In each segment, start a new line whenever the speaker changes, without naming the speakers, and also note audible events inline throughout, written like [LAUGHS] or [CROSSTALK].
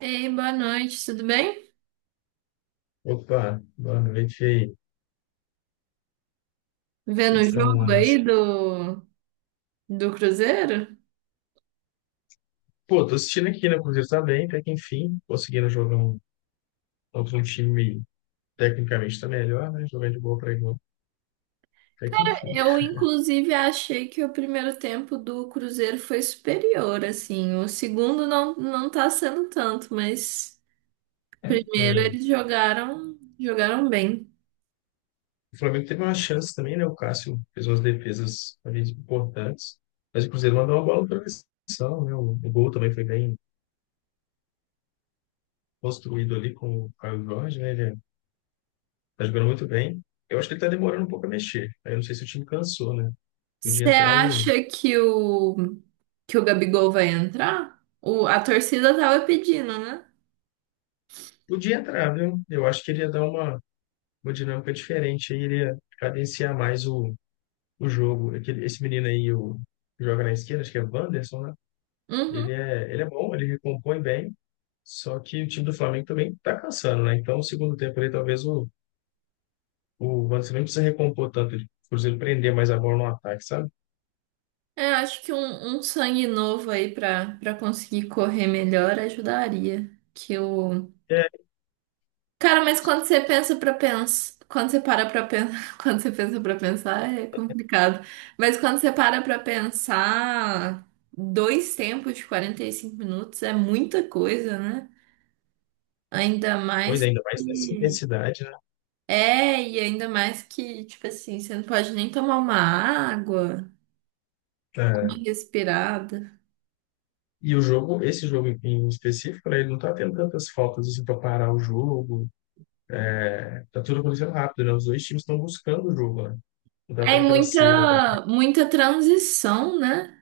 Ei, boa noite, tudo bem?
Opa, boa noite aí. O que
Vendo
que
o
você tá
jogo
arrumando
aí
nesse...
do Cruzeiro?
Pô, tô assistindo aqui, né? O Cruzeiro tá bem, até que enfim, conseguindo jogar um, contra um time tecnicamente tá melhor, né? Jogar de boa pra igual, até que enfim.
Eu, inclusive, achei que o primeiro tempo do Cruzeiro foi superior, assim. O segundo não, não tá sendo tanto, mas
É.
primeiro
é,
eles jogaram bem.
O Flamengo teve uma chance também, né? O Cássio fez umas defesas talvez importantes, mas o Cruzeiro mandou uma bola na travessão, né? O gol também foi bem construído ali com o Caio Jorge, né? Ele é, tá jogando muito bem. Eu acho que ele tá demorando um pouco a mexer. Aí eu não sei se o time cansou, né? Podia
Você
entrar o...
acha que o Gabigol vai entrar? O, a torcida tava pedindo, né?
Podia entrar, viu? Eu acho que ele ia dar uma dinâmica diferente aí, ele ia cadenciar mais o jogo. Aquele, esse menino aí, o, que joga na esquerda, acho que é o Wanderson, né?
Uhum.
Ele é bom, ele recompõe bem, só que o time do Flamengo também tá cansando, né? Então, o segundo tempo ali, talvez o Wanderson nem precisa recompor tanto, ele, por exemplo, prender mais a bola no ataque, sabe?
É, acho que um sangue novo aí pra conseguir correr melhor ajudaria. Que o.
É.
Cara, mas quando você pensa pra pensar. Quando você para pra pensar. [LAUGHS] Quando você pensa pra pensar, é complicado. Mas quando você para pra pensar, dois tempos de 45 minutos é muita coisa, né? Ainda
Pois
mais
é, ainda mais nessa
que.
intensidade, né?
É, e ainda mais que, tipo assim, você não pode nem tomar uma água, uma
É.
respirada.
E o jogo, esse jogo em específico, né, ele não tá tendo tantas faltas assim para parar o jogo. É, tá tudo acontecendo rápido, né? Os dois times estão buscando o jogo, né? Dá até
É
naquela cera também.
muita transição, né?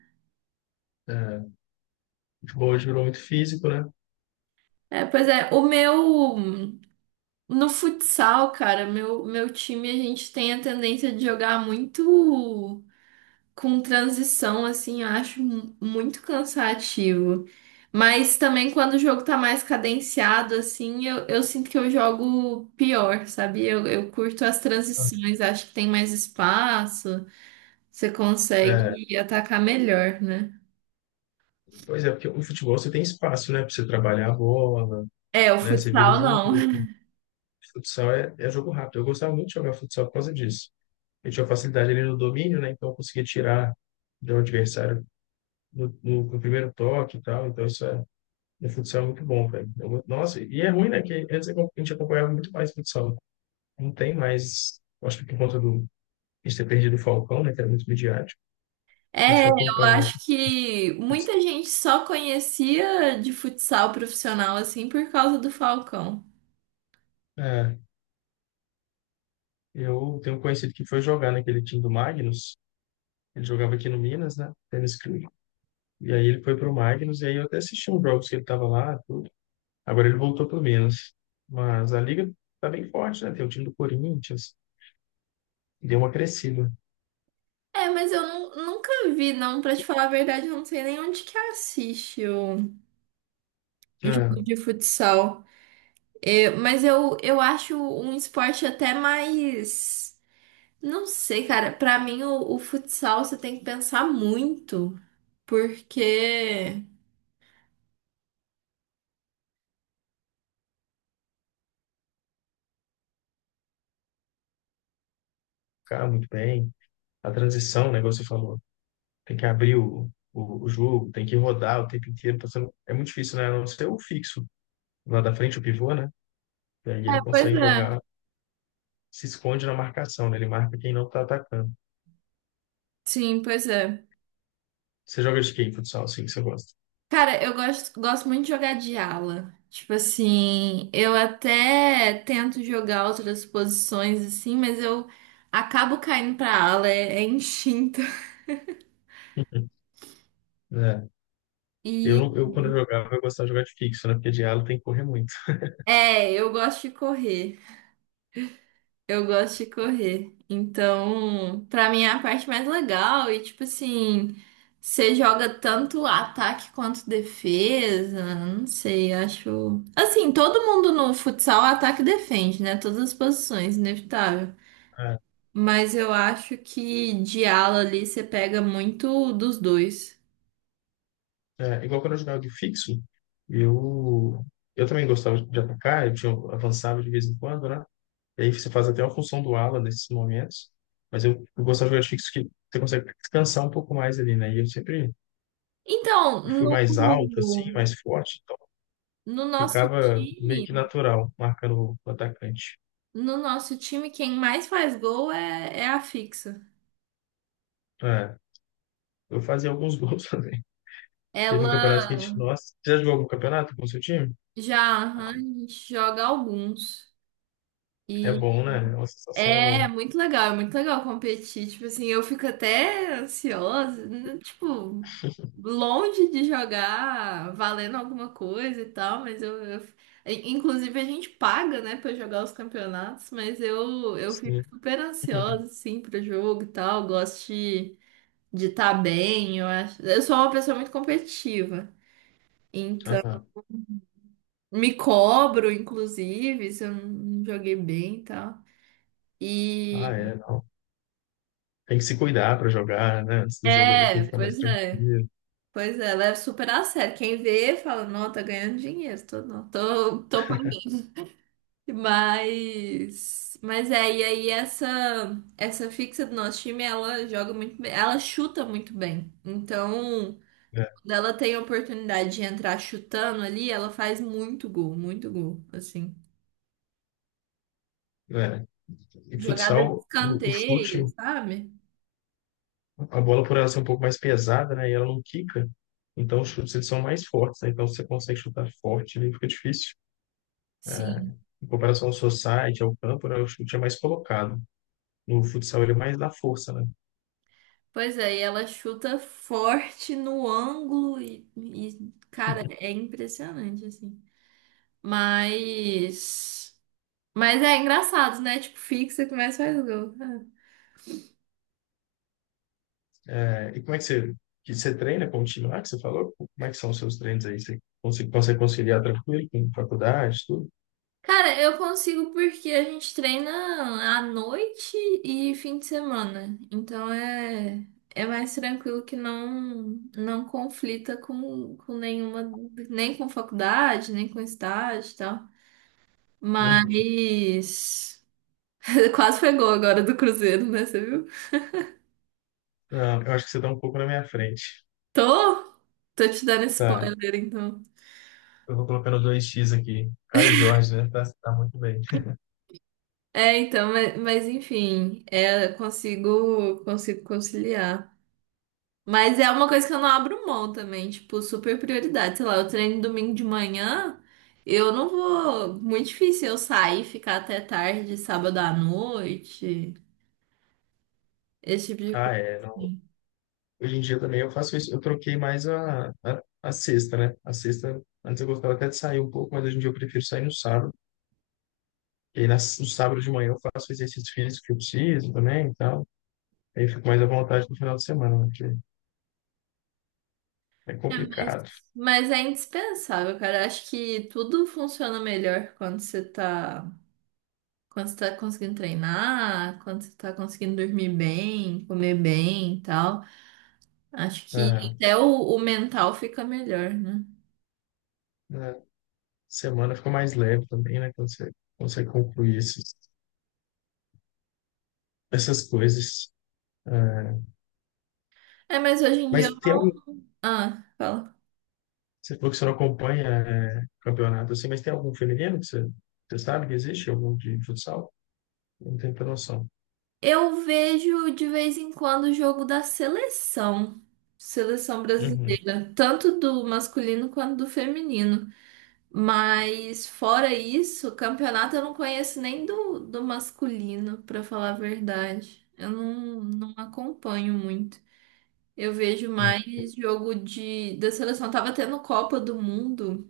É, o futebol hoje virou muito físico, né?
É, pois é, o meu no futsal, cara, meu time a gente tem a tendência de jogar muito com transição, assim, eu acho muito cansativo. Mas também quando o jogo tá mais cadenciado, assim, eu sinto que eu jogo pior, sabe? Eu curto as
Ah,
transições, acho que tem mais espaço, você
é,
consegue atacar melhor, né?
pois é, porque o futebol você tem espaço, né? Pra você trabalhar a bola,
É, o
né? Você vira o
futsal não.
jogo. O futsal é, é jogo rápido. Eu gostava muito de jogar futsal por causa disso. Eu tinha facilidade ali no domínio, né? Então eu conseguia tirar do adversário no primeiro toque e tal. Então isso é, no futsal é muito bom, velho. Eu go- Nossa, e é ruim, né? Que antes a gente acompanhava muito mais futsal. Não tem mais, acho que por conta do, a gente ter perdido o Falcão, né? Que era muito midiático. A gente
É,
não
eu
acompanha mais.
acho que muita gente só conhecia de futsal profissional assim por causa do Falcão.
É, eu tenho um conhecido que foi jogar naquele time do Magnus. Ele jogava aqui no Minas, né? Tênis Clube. E aí ele foi pro Magnus, e aí eu até assisti uns jogos que ele tava lá, tudo. Agora ele voltou pro Minas. Mas a liga tá bem forte, né? Tem o time do Corinthians, deu uma crescida.
É, mas nunca vi, não, pra te falar a verdade, eu não sei nem onde que assiste o
Né?
jogo de futsal. É, mas eu acho um esporte até mais. Não sei, cara, pra mim o futsal você tem que pensar muito, porque.
Cara, muito bem. A transição, né, igual você falou, tem que abrir o jogo, tem que rodar o tempo inteiro. Tá sendo- É muito difícil, né? A não ser o fixo lá da frente, o pivô, né? E aí
É,
ele
pois
consegue
é.
jogar, se esconde na marcação, né? Ele marca quem não tá atacando.
Sim, pois é.
Você joga de quem, futsal, assim, que você gosta?
Cara, eu gosto muito de jogar de ala. Tipo assim, eu até tento jogar outras posições assim, mas eu acabo caindo pra ala, é instinto. [LAUGHS]
[LAUGHS] É. Eu,
E
não- eu, Quando eu jogava, eu gostava de jogar de fixo, né? Porque de ala tem que correr muito.
é, eu gosto de correr. Eu gosto de correr. Então, pra mim é a parte mais legal. E tipo assim, você joga tanto ataque quanto defesa. Não sei, acho. Assim, todo mundo no futsal ataca e defende, né? Todas as posições, inevitável.
É,
Mas eu acho que de ala ali você pega muito dos dois.
Igual quando eu jogava de fixo, eu, eu também gostava de atacar, eu tinha, avançava de vez em quando, né? E aí você faz até uma função do ala nesses momentos, mas eu gostava de jogar de fixo que você consegue descansar um pouco mais ali, né? E eu sempre
Então,
fui
no,
mais alto, assim, mais forte, então
no nosso
ficava meio que
time,
natural, marcando o atacante.
no nosso time, quem mais faz gol é a fixa.
É, eu fazia alguns gols. [LAUGHS] Teve um campeonato que
Ela
a gente. Nossa, você já jogou algum campeonato com o seu time?
já aham, a gente joga alguns.
É bom, né? É uma sensação legal.
É muito legal competir. Tipo assim, eu fico até ansiosa, né, tipo, longe de jogar valendo alguma coisa e tal, mas Inclusive a gente paga, né, pra jogar os campeonatos, mas eu fico
Sim.
super
[LAUGHS] Uhum.
ansiosa, assim, pro jogo e tal. Gosto de estar bem, eu acho. Eu sou uma pessoa muito competitiva, então
Aham.
me cobro, inclusive, se eu não não joguei bem e tal.
Ah,
E.
é, não. Tem que se cuidar para jogar, né? Antes do jogo ali tem que
É,
ficar mais
pois é.
tranquilo.
Pois é, leva super a sério. Quem vê fala, não, tá ganhando dinheiro, tô, não, tô punk. Mas é, e aí essa fixa do nosso time, ela joga muito bem, ela chuta muito bem. Então,
Né?
quando ela tem a oportunidade de entrar chutando ali, ela faz muito gol, assim.
É. E
Jogada de
futsal, o
escanteio,
chute,
sabe?
a bola por ela ser um pouco mais pesada, né? E ela não quica. Então os chutes eles são mais fortes, né? Então se você consegue chutar forte, ali fica difícil. É.
Sim.
Em comparação ao society, ao campo, né? O chute é mais colocado. No futsal ele é mais da força, né?
Pois é, e ela chuta forte no ângulo e, cara,
[LAUGHS]
é impressionante, assim. Mas. Mas é engraçado, né? Tipo, fixa, começa e faz gol. É.
É, e como é que você treina com o time lá que você falou? Como é que são os seus treinos aí? Você consegue, consegue conciliar tranquilo com faculdade, tudo?
Cara, eu consigo porque a gente treina à noite e fim de semana. Então é. É mais tranquilo que não não conflita com nenhuma, nem com faculdade, nem com estágio e tal.
Uhum.
Mas [LAUGHS] quase foi gol agora do Cruzeiro, né? Você viu?
Não, eu acho que você está um pouco na minha frente.
Tô, tô te dando
Tá.
spoiler, então.
Eu vou colocando dois x aqui. Caio Jorge, né? Tá, tá muito bem.
É, então, mas enfim, é, consigo, consigo conciliar. Mas é uma coisa que eu não abro mão também, tipo, super prioridade. Sei lá, eu treino domingo de manhã, eu não vou. Muito difícil eu sair e ficar até tarde, sábado à noite, esse tipo de
Ah,
coisa.
é. Não.
Assim.
Hoje em dia também eu faço isso. Eu troquei mais a sexta, né? A sexta, antes eu gostava até de sair um pouco, mas hoje em dia eu prefiro sair no sábado. E aí nas- no sábado de manhã eu faço o exercício físico que eu preciso também e tal. Aí eu fico mais à vontade no final de semana, né? Porque é
É,
complicado.
mas é indispensável, cara. Eu Acho que tudo funciona melhor quando você tá conseguindo treinar, quando você tá conseguindo dormir bem, comer bem e tal. Acho que
É,
até o mental fica melhor, né?
né, semana fica mais leve também, né? Quando você consegue concluir esses, essas coisas. É,
É, mas hoje em dia.
mas tem algum.
Ah, fala.
Você falou que você não acompanha é, campeonato assim, mas tem algum feminino que você, você sabe que existe? Algum de futsal? Não tenho muita noção.
Eu vejo de vez em quando o jogo da seleção, seleção
Uhum.
brasileira, tanto do masculino quanto do feminino. Mas fora isso, campeonato eu não conheço nem do masculino, pra falar a verdade. Eu não, não acompanho muito. Eu vejo
Não.
mais jogo de, da seleção. Tava tendo Copa do Mundo.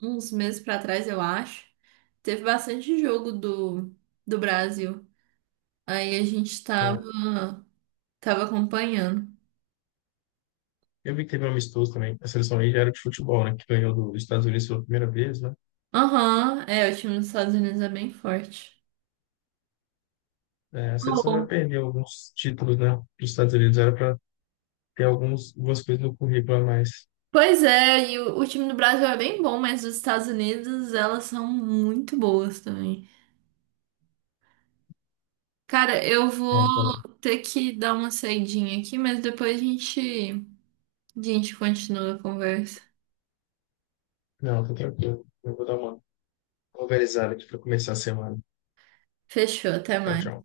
Uns meses pra trás, eu acho, teve bastante jogo do Brasil. Aí a gente
É,
tava, tava acompanhando.
eu vi que teve um amistoso também. A seleção aí já era de futebol, né? Que ganhou do- dos Estados Unidos pela primeira vez, né?
Aham, é, o time dos Estados Unidos é bem forte.
É, a seleção já
Bom,
perdeu alguns títulos, né? Dos Estados Unidos era para ter alguns, algumas coisas no currículo a mais.
pois é, e o time do Brasil é bem bom, mas os Estados Unidos, elas são muito boas também. Cara, eu
É,
vou
aquela...
ter que dar uma saidinha aqui, mas depois a gente continua a conversa.
Não, tô tranquilo. Eu vou dar uma. Vou organizar aqui para começar a semana.
Fechou, até
Tchau,
mais.
tchau.